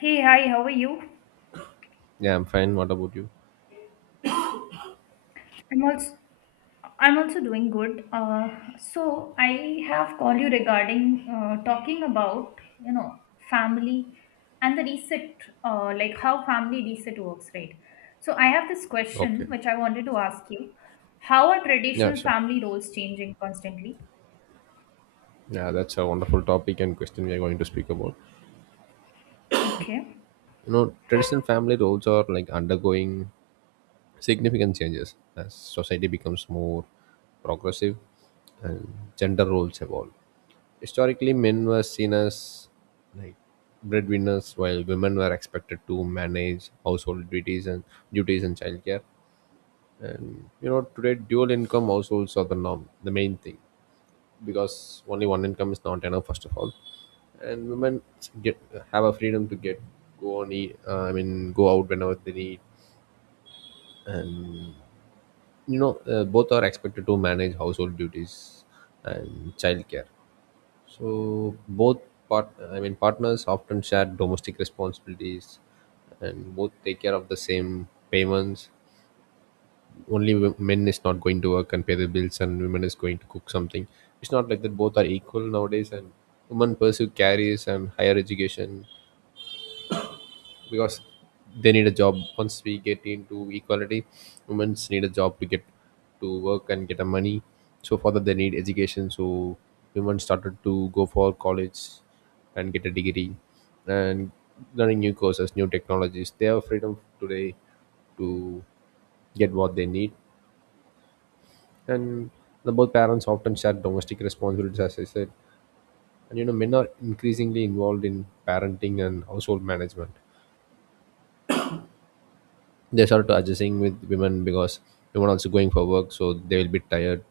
Hey, hi, how are you? Yeah, I'm fine. What about you? I'm also I'm also doing good. So I have called you regarding talking about family and the reset, like how family reset works, right? So I have this question Okay. which I wanted to ask you: How are Yeah, traditional sure. family roles changing constantly? Yeah, that's a wonderful topic and question we are going to speak about. Okay. You know, traditional family roles are like undergoing significant changes as society becomes more progressive and gender roles evolve. Historically, men were seen as like breadwinners, while women were expected to manage household duties and childcare. And you know, today dual income households are the norm, the main thing, because only one income is not enough first of all, and women get have a freedom to get go on e- I mean go out whenever they need. And you know, both are expected to manage household duties and childcare, so both part partners often share domestic responsibilities, and both take care of the same payments. Only men is not going to work and pay the bills and women is going to cook something. It's not like that. Both are equal nowadays, and women pursue careers and higher education because they need a job. Once we get into equality, women need a job to get to work and get a money. So for that they need education. So women started to go for college and get a degree, and learning new courses, new technologies. They have freedom today to get what they need. And the both parents often share domestic responsibilities, as I said. And you know, men are increasingly involved in parenting and household management. They start adjusting with women, because women also going for work, so they will be tired,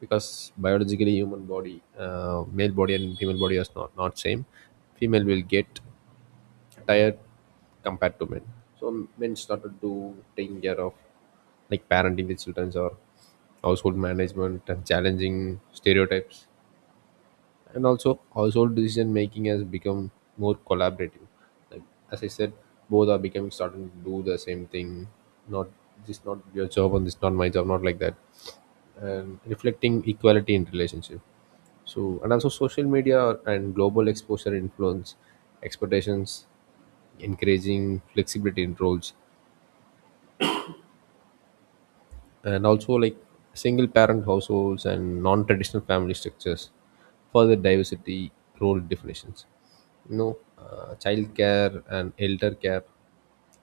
because biologically human body, male body and female body is not same. Female will get tired compared to men. So men started to taking care of like parenting the children or household management, and challenging stereotypes. And also household decision making has become more collaborative. Like, as I said, both are becoming starting to do the same thing. Not this not your job and this not my job, not like that. And reflecting equality in relationship. So, and also social media and global exposure influence expectations, encouraging flexibility in roles. And also like single parent households and non-traditional family structures further diversity role definitions. You know, child care and elder care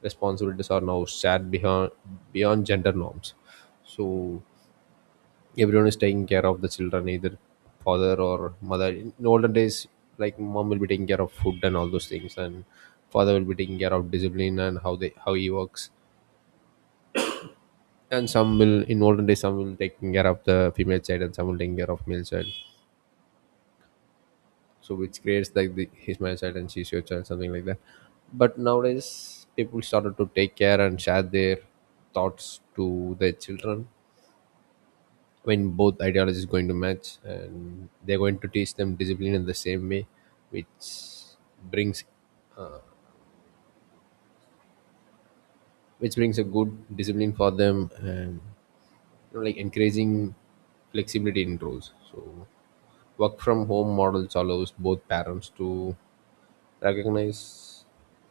responsibilities are now shared beyond gender norms. So everyone is taking care of the children, either father or mother. In olden days, like, mom will be taking care of food and all those things, and father will be taking care of discipline and how they how he works. And some will in olden days, some will taking care of the female child and some will taking care of male child. So which creates like the, his male child and she's your child, something like that. But nowadays people started to take care and share their thoughts to their children. When both ideologies going to match, and they're going to teach them discipline in the same way, which brings brings a good discipline for them. And you know, like, encouraging flexibility in roles. So work from home models allows both parents to recognize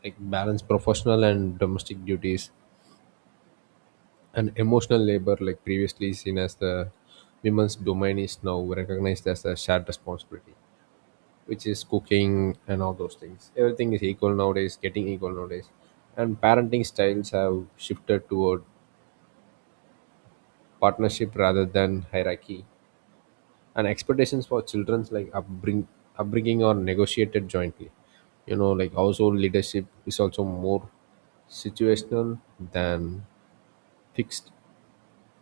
like balance professional and domestic duties. And emotional labor, like, previously seen as the women's domain, is now recognized as a shared responsibility, which is cooking and all those things. Everything is equal nowadays, getting equal nowadays. And parenting styles have shifted toward partnership rather than hierarchy, and expectations for children's upbringing are negotiated jointly. You know, like, household leadership is also more situational than fixed.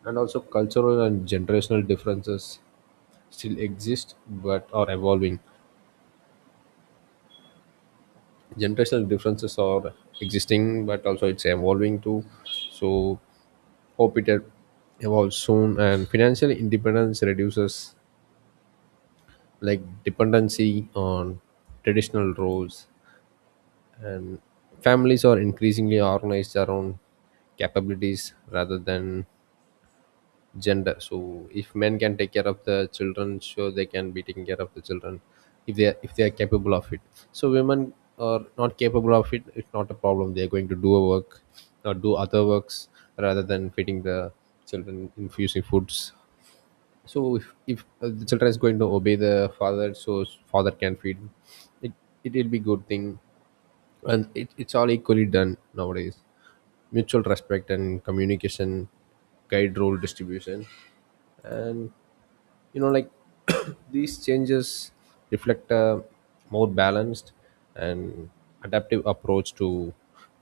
And also cultural and generational differences still exist but are evolving. Generational differences are existing, but also it's evolving too. So hope it evolves soon. And financial independence reduces like dependency on traditional roles. And families are increasingly organized around capabilities rather than gender. So if men can take care of the children, sure, they can be taking care of the children, if they are capable of it. So women are not capable of it, it's not a problem. They are going to do a work or do other works rather than feeding the children, infusing foods. So if the children is going to obey the father, so father can feed it, it will be good thing. And it's all equally done nowadays. Mutual respect and communication guide role distribution. And you know, like, these changes reflect a more balanced and adaptive approach to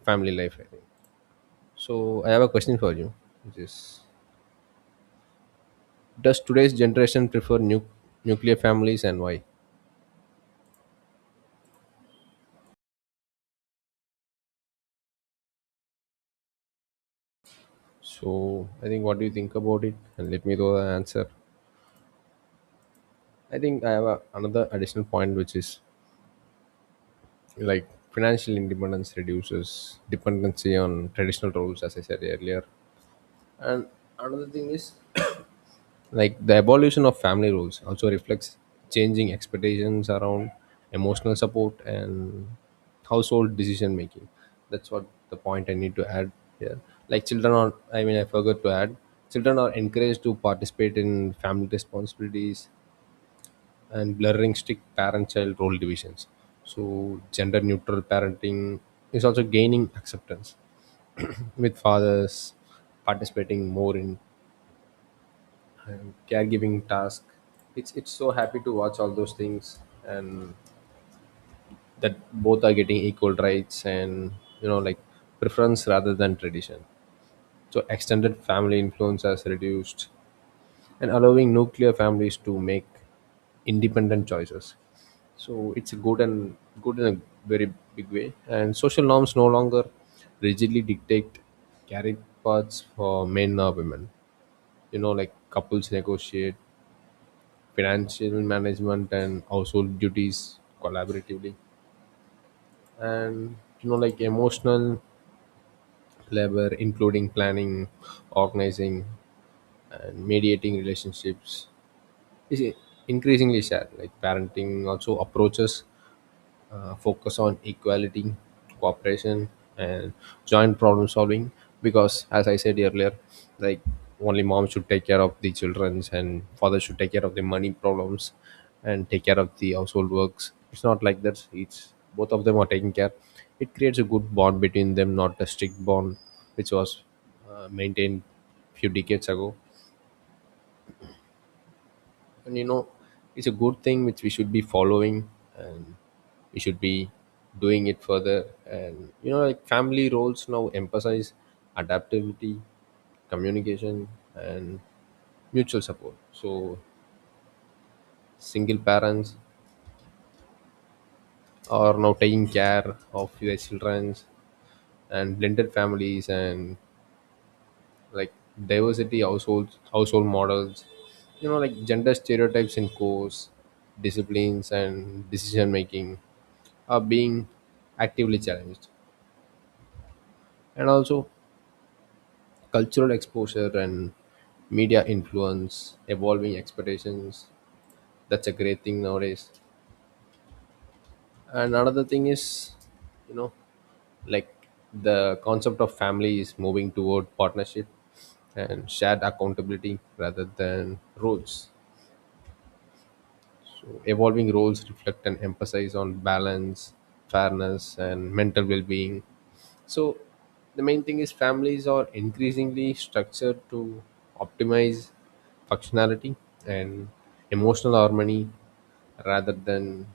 family life, I think. So I have a question for you, which is, does today's generation prefer nuclear families, and why? So I think, what do you think about it, and let me know the answer. I think I have another additional point, which is, like, financial independence reduces dependency on traditional roles, as I said earlier. And another thing is, like, the evolution of family roles also reflects changing expectations around emotional support and household decision making. That's what the point I need to add here. Like, children are I mean I forgot to add, children are encouraged to participate in family responsibilities, and blurring strict parent-child role divisions. So gender-neutral parenting is also gaining acceptance, with fathers participating more in caregiving tasks. It's so happy to watch all those things, and that both are getting equal rights. And you know, like, preference rather than tradition. So extended family influence has reduced, and allowing nuclear families to make independent choices. So it's a good, and good in a very big way. And social norms no longer rigidly dictate career paths for men or women. You know, like, couples negotiate financial management and household duties collaboratively. And you know, like, emotional labor, including planning, organizing, and mediating relationships is increasingly shared. Like parenting also approaches focus on equality, cooperation, and joint problem solving. Because, as I said earlier, like, only mom should take care of the childrens and father should take care of the money problems and take care of the household works. It's not like that. It's both of them are taking care. It creates a good bond between them, not a strict bond, which was maintained few decades ago. And you know, it's a good thing which we should be following, and we should be doing it further. And you know, like, family roles now emphasize adaptability, communication, and mutual support. So single parents are now taking care of their children, and blended families, and like, diversity household models. You know, like, gender stereotypes in course, disciplines and decision making are being actively challenged. And also cultural exposure and media influence evolving expectations. That's a great thing nowadays. And another thing is, you know, like, the concept of family is moving toward partnership and shared accountability rather than rules. So evolving roles reflect an emphasis on balance, fairness, and mental well being. So the main thing is families are increasingly structured to optimize functionality and emotional harmony rather than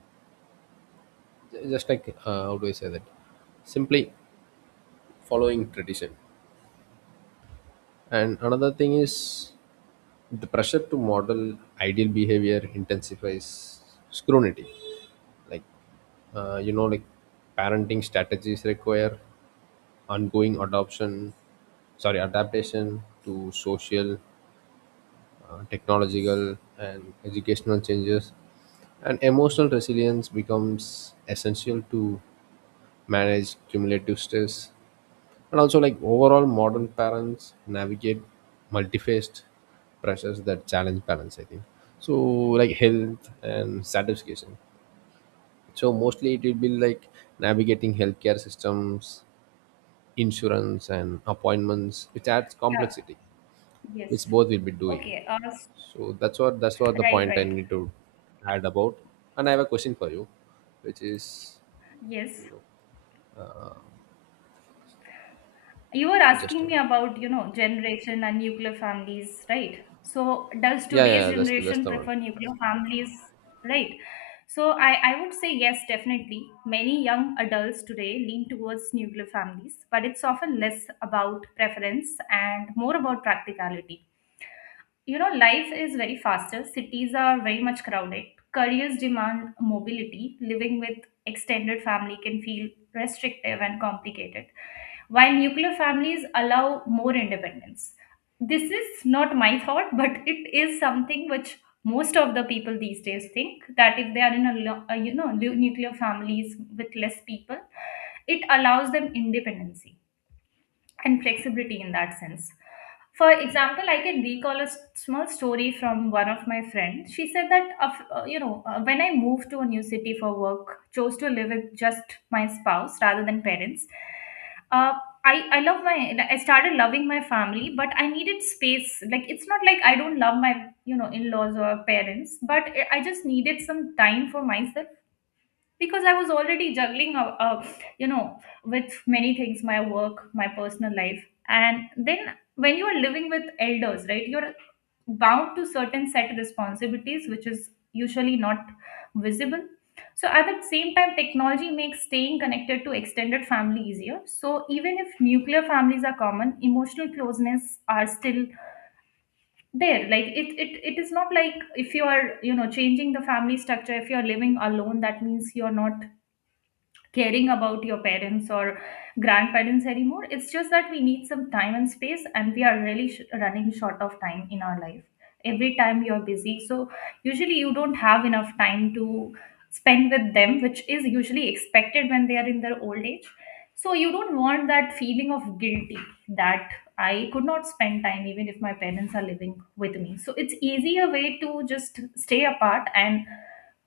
just like, how do I say that? Simply following tradition. And another thing is, the pressure to model ideal behavior intensifies scrutiny. Like, you know, like, parenting strategies require ongoing adoption, sorry, adaptation to social, technological, and educational changes. And emotional resilience becomes essential to manage cumulative stress. And also, like, overall, modern parents navigate multifaceted pressures that challenge balance, I think. So, like, health and satisfaction. So mostly it will be like navigating healthcare systems, insurance, and appointments, which adds Yeah. complexity, which Yes. both will be doing. Okay. So that's what the Right. point I Right. need to add about. And I have a question for you, which is, Yes. you know, You were just a asking me minute. about, you know, generation and nuclear families, right? So, does Yeah, yeah, today's yeah, that's generation the one. prefer nuclear families, right? So, I would say yes, definitely. Many young adults today lean towards nuclear families, but it's often less about preference and more about practicality. You know, life is very faster, cities are very much crowded, careers demand mobility, living with extended family can feel restrictive and complicated, while nuclear families allow more independence. This is not my thought, but it is something which most of the people these days think that if they are in a you know nuclear families with less people, it allows them independency and flexibility in that sense. For example, I can recall a small story from one of my friends. She said that, you know, when I moved to a new city for work, chose to live with just my spouse rather than parents. Uh, I started loving my family, but I needed space. Like, it's not like I don't love my, you know, in-laws or parents, but I just needed some time for myself because I was already juggling you know, with many things, my work, my personal life. And then when you are living with elders, right, you're bound to certain set responsibilities which is usually not visible. So at the same time, technology makes staying connected to extended family easier, so even if nuclear families are common, emotional closeness are still there. Like it it is not like if you are, you know, changing the family structure, if you are living alone, that means you're not caring about your parents or grandparents anymore. It's just that we need some time and space, and we are really running short of time in our life. Every time you're busy, so usually you don't have enough time to spend with them, which is usually expected when they are in their old age. So you don't want that feeling of guilty that I could not spend time even if my parents are living with me. So it's easier way to just stay apart and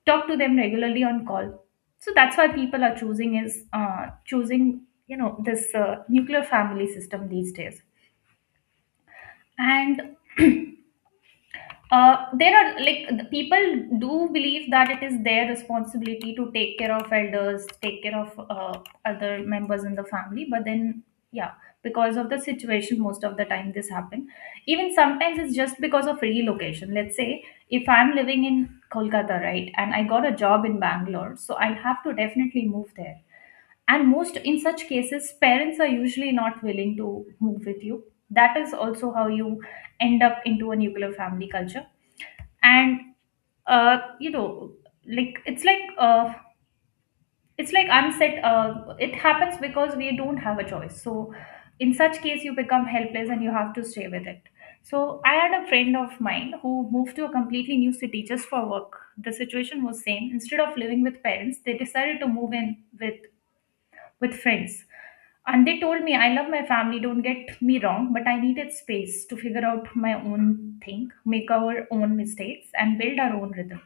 talk to them regularly on call. So that's why people are choosing is choosing, you know, this nuclear family system these days. And there are, like, the people do believe that it is their responsibility to take care of elders, take care of other members in the family, but then, yeah, because of the situation most of the time this happen. Even sometimes it's just because of relocation. Let's say if I'm living in Kolkata, right, and I got a job in Bangalore, so I'll have to definitely move there, and most in such cases parents are usually not willing to move with you. That is also how you end up into a nuclear family culture. And you know, like it's like it's like unset, it happens because we don't have a choice. So in such case you become helpless and you have to stay with it. So I had a friend of mine who moved to a completely new city just for work. The situation was same, instead of living with parents they decided to move in with friends. And they told me, I love my family, don't get me wrong, but I needed space to figure out my own thing, make our own mistakes, and build our own rhythm.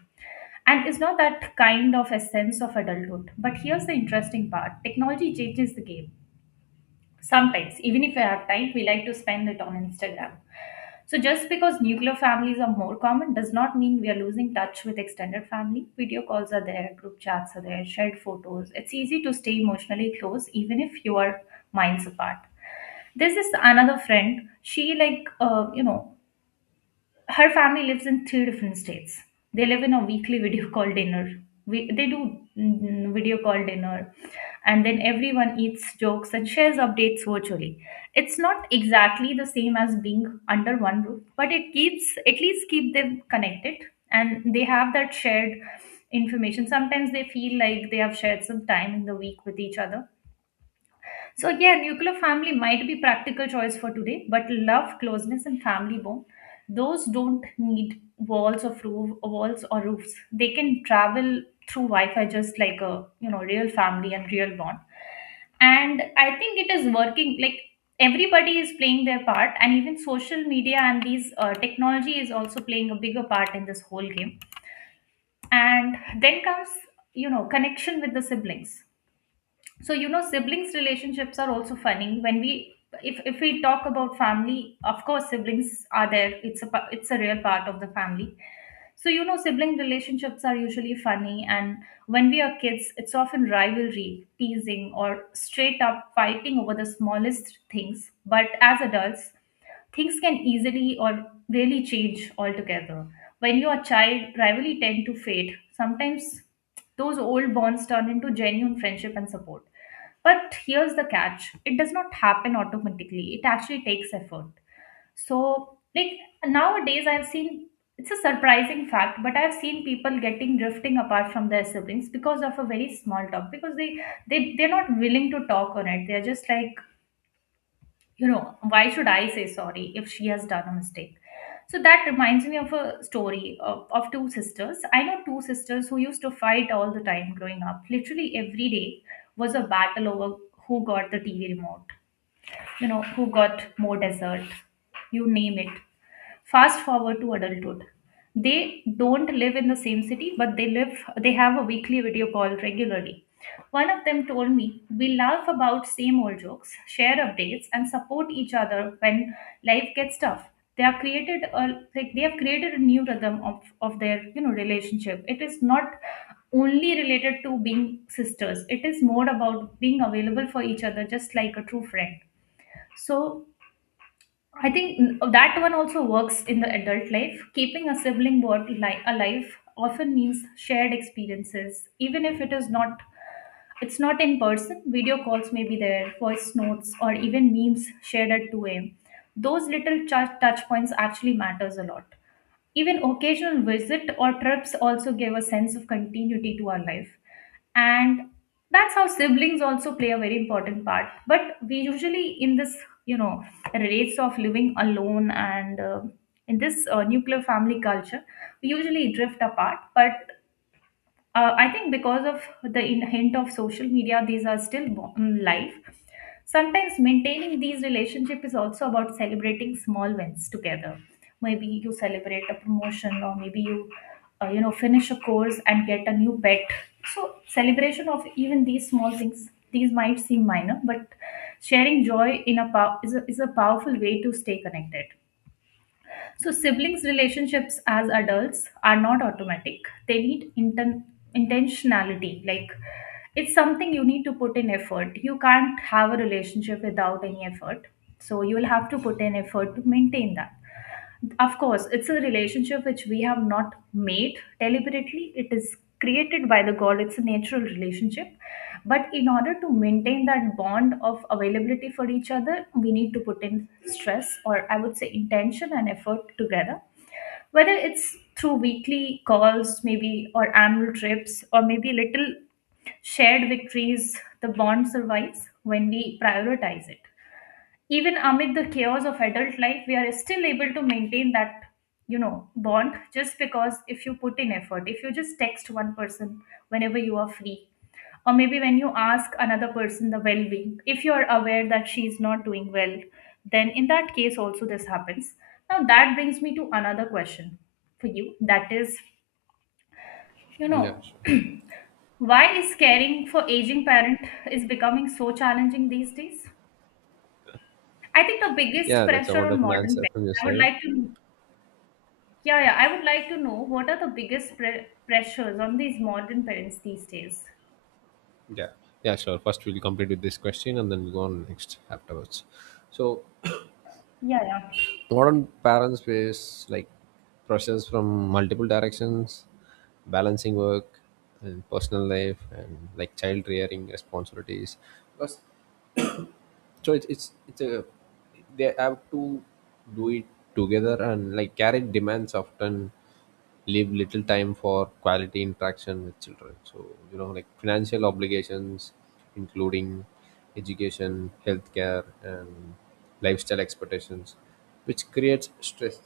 And it's not that kind of a sense of adulthood. But here's the interesting part, technology changes the game. Sometimes, even if we have time, we like to spend it on Instagram. So, just because nuclear families are more common does not mean we are losing touch with extended family. Video calls are there, group chats are there, shared photos. It's easy to stay emotionally close even if you are miles apart. There's this another friend. She like you know, her family lives in three different states. They live in a weekly video call dinner. They do mm, video call dinner, and then everyone eats jokes and shares updates virtually. It's not exactly the same as being under one roof, but it keeps at least keep them connected, and they have that shared information. Sometimes they feel like they have shared some time in the week with each other. So yeah, nuclear family might be practical choice for today, but love, closeness, and family bond, those don't need walls of roof, walls or roofs. They can travel through Wi-Fi just like a, you know, real family and real bond. And I think it is working. Like everybody is playing their part, and even social media and these technology is also playing a bigger part in this whole game. And then comes, you know, connection with the siblings. So you know, siblings relationships are also funny when we, if we talk about family, of course siblings are there, it's a it's a real part of the family. So you know, sibling relationships are usually funny, and when we are kids it's often rivalry, teasing, or straight up fighting over the smallest things, but as adults things can easily or really change altogether. When you're a child, rivalry tend to fade. Sometimes those old bonds turn into genuine friendship and support. But here's the catch, it does not happen automatically, it actually takes effort. So, like, nowadays, I've seen, it's a surprising fact, but I've seen people getting drifting apart from their siblings because of a very small talk because they're not willing to talk on it. They're just like, you know, why should I say sorry if she has done a mistake? So that reminds me of a story of two sisters. I know two sisters who used to fight all the time growing up. Literally every day was a battle over who got the TV remote, you know, who got more dessert, you name it. Fast forward to adulthood, they don't live in the same city but they have a weekly video call regularly. One of them told me, we laugh about same old jokes, share updates, and support each other when life gets tough. They are created a Like they have created a new rhythm of their, you know, relationship. It is not only related to being sisters, it is more about being available for each other just like a true friend. So I think that one also works in the adult life. Keeping a sibling bond alive often means shared experiences, even if it is not. It's not in person. Video calls may be there, voice notes, or even memes shared at 2 a.m. Those little touch points actually matters a lot. Even occasional visit or trips also give a sense of continuity to our life. And that's how siblings also play a very important part. But we usually in this, you know, rates of living alone and in this nuclear family culture, we usually drift apart. But I think because of the hint of social media, these are still live. Sometimes maintaining these relationships is also about celebrating small wins together. Maybe you celebrate a promotion, or maybe you, you know, finish a course and get a new pet. So celebration of even these small things. These might seem minor, but sharing joy in a is a powerful way to stay connected. So, siblings' relationships as adults are not automatic. They need intentionality. Like, it's something you need to put in effort. You can't have a relationship without any effort. So, you will have to put in effort to maintain that. Of course, it's a relationship which we have not made deliberately. It is created by the God, it's a natural relationship. But in order to maintain that bond of availability for each other, we need to put in stress, or I would say intention and effort together. Whether it's through weekly calls, maybe, or annual trips, or maybe little shared victories, the bond survives when we prioritize it, even amid the chaos of adult life we are still able to maintain that, you know, bond, just because if you put in effort, if you just text one person whenever you are free, or maybe when you ask another person the well-being if you are aware that she is not doing well, then in that case also this happens. Now that brings me to another question for you, that is, you Yeah, know, sure. why is caring for aging parent is becoming so challenging these days? I think the biggest Yeah, that's a pressure on wonderful modern answer parents, from your I would side. like to, yeah, yeah, I would like to know what are the biggest pressures on these modern parents these days? Yeah, yeah, sure. First, we'll complete with this question, and then we'll go on next afterwards. So Yeah, yeah, modern parents face like pressures from multiple directions, balancing work and personal life, and like child rearing responsibilities. Because, so it's a, they have to do it together. And like carrot demands often leave little time for quality interaction with children. So you know, like, financial obligations including education, healthcare, and lifestyle expectations, which creates stress.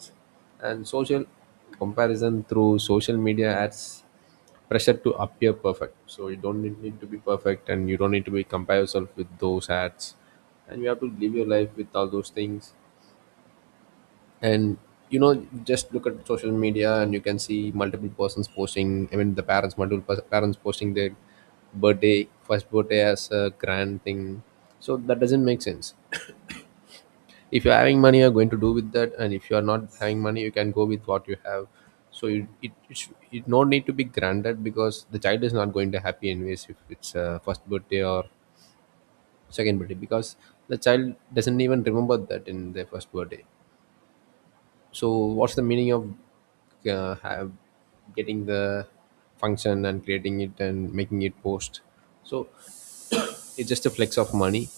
And social comparison through social media adds pressure to appear perfect. So you don't need to be perfect, and you don't need to be compare yourself with those hats, and you have to live your life with all those things. And you know, just look at social media, and you can see multiple persons posting. I mean, the parents, multiple parents posting their birthday, first birthday as a grand thing. So that doesn't make sense. If you're having money, you're going to do with that, and if you are not having money, you can go with what you have. So you, it, sh- it no need to be granted because the child is not going to happy anyways if it's first birthday or second birthday, because the child doesn't even remember that in their first birthday. So what's the meaning of have getting the function and creating it and making it post? So it's just a flex of money.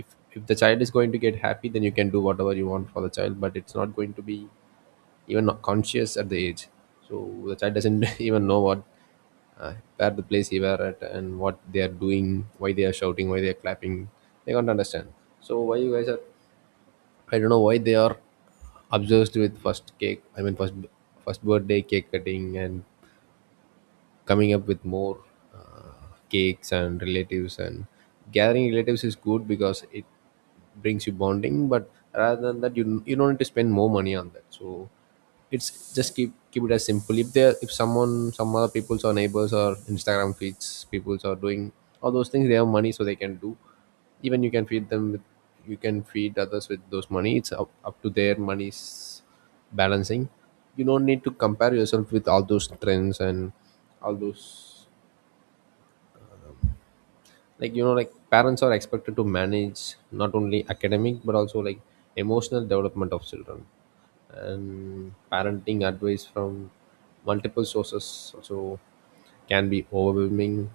if if the child is going to get happy, then you can do whatever you want for the child, but it's not going to be even not conscious at the age. So the child doesn't even know what, where the place he were at and what they are doing, why they are shouting, why they are clapping. They can't understand. So why you guys are, I don't know why they are obsessed with first cake, I mean first birthday cake cutting, and coming up with more cakes and relatives. And gathering relatives is good because it brings you bonding, but rather than that, you don't need to spend more money on that. So it's just keep it as simple. If there, if someone, some other people's or neighbors or Instagram feeds people's are doing all those things, they have money so they can do. Even you can feed them with, you can feed others with those money. It's up to their money's balancing. You don't need to compare yourself with all those trends and all those, like you know, like parents are expected to manage not only academic but also like emotional development of children. And parenting advice from multiple sources also can be overwhelming.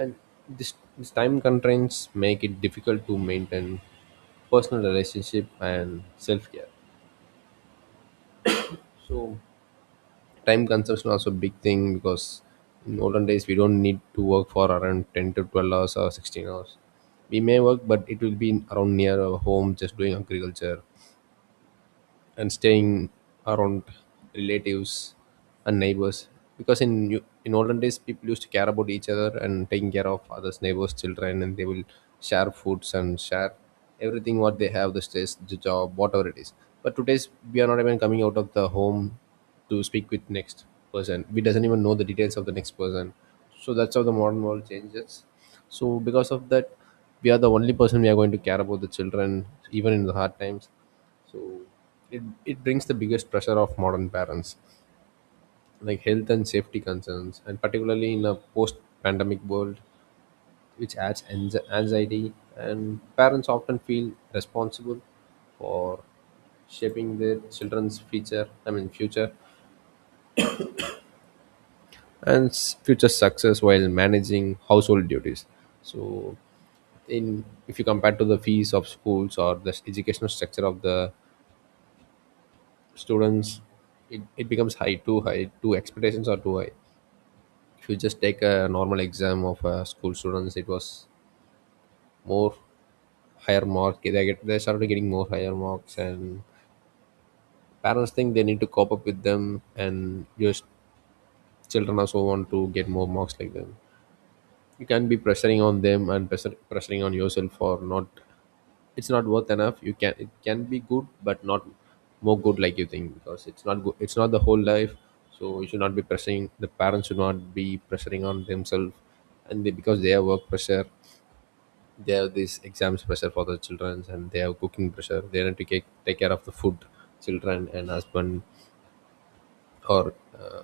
And this time constraints make it difficult to maintain personal relationship and self-care. So time consumption also big thing, because in olden days we don't need to work for around 10 to 12 hours or 16 hours. We may work, but it will be around near our home, just doing agriculture and staying around relatives and neighbors, because in olden days people used to care about each other and taking care of others neighbors children, and they will share foods and share everything what they have, the stress, the job, whatever it is. But today's, we are not even coming out of the home to speak with next person. We doesn't even know the details of the next person. So that's how the modern world changes. So because of that, we are the only person, we are going to care about the children even in the hard times. So it brings the biggest pressure of modern parents, like health and safety concerns, and particularly in a post pandemic world, which adds anxiety. And parents often feel responsible for shaping their children's future, I mean, future future success while managing household duties. So, in if you compare to the fees of schools or the educational structure of the students, it becomes high, too high, too, expectations are too high. If you just take a normal exam of school students, it was more higher mark they get, they started getting more higher marks, and parents think they need to cope up with them, and your children also want to get more marks like them. You can be pressuring on them and pressuring on yourself for not, it's not worth enough. You can, it can be good but not more good like you think, because it's not good, it's not the whole life. So you should not be pressing, the parents should not be pressuring on themselves. And because they have work pressure, they have this exams pressure for the children, and they have cooking pressure. They need to take care of the food, children and husband, or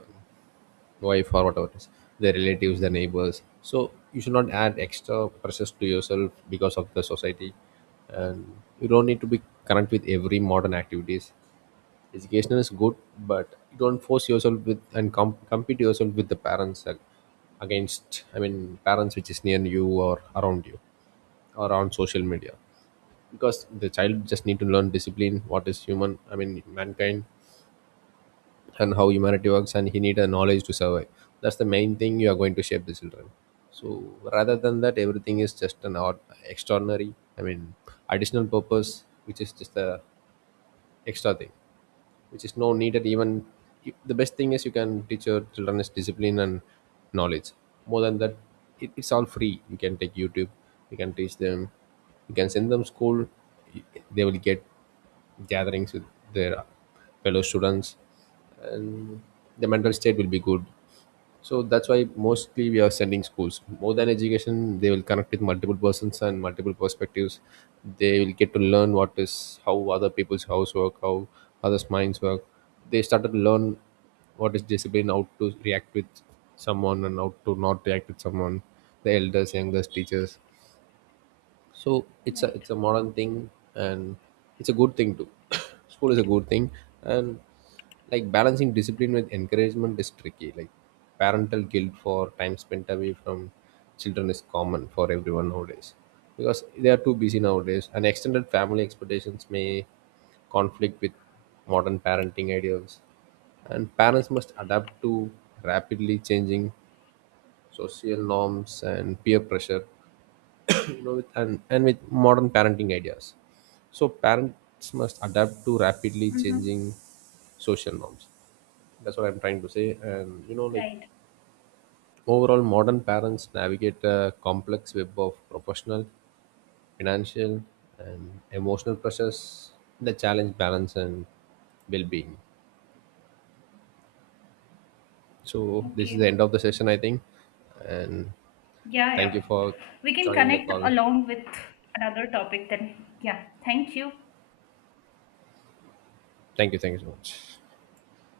wife or whatever it is, their relatives, their neighbors. So you should not add extra pressures to yourself because of the society. And you don't need to be current with every modern activities. Education is good, but you don't force yourself with and compete yourself with the parents and against, I mean parents which is near you or around you or on social media. Because the child just need to learn discipline, what is human, I mean mankind, and how humanity works, and he need a knowledge to survive. That's the main thing. You are going to shape the children. So rather than that, everything is just an odd extraordinary, I mean additional purpose, which is just a extra thing, which is no needed. Even the best thing is you can teach your children is discipline and knowledge. More than that, it's all free. You can take YouTube, you can teach them, you can send them school. They will get gatherings with their fellow students, and the mental state will be good. So that's why mostly we are sending schools. More than education, they will connect with multiple persons and multiple perspectives. They will get to learn what is, how other people's house work, how others minds work. They started to learn what is discipline, how to react with someone and how to not react with someone, the elders, youngest, teachers. So it's a right. it's a modern thing, and it's a good thing too. School is a good thing. And like balancing discipline with encouragement is tricky. Like parental guilt for time spent away from children is common for everyone nowadays, because they are too busy nowadays, and extended family expectations may conflict with modern parenting ideas. And parents must adapt to rapidly changing social norms and peer pressure, you know, with and with modern parenting ideas. So parents must adapt to rapidly Mm-hmm. changing social norms. That's what I'm trying to say. And you know, like, Right. overall, modern parents navigate a complex web of professional, financial, and emotional pressures that challenge balance and well-being. So this is the Okay. end of the session, I think. And Yeah, thank yeah. you for We can joining the connect call. along with another topic then. Yeah. Thank you. Thank you, thank you so much.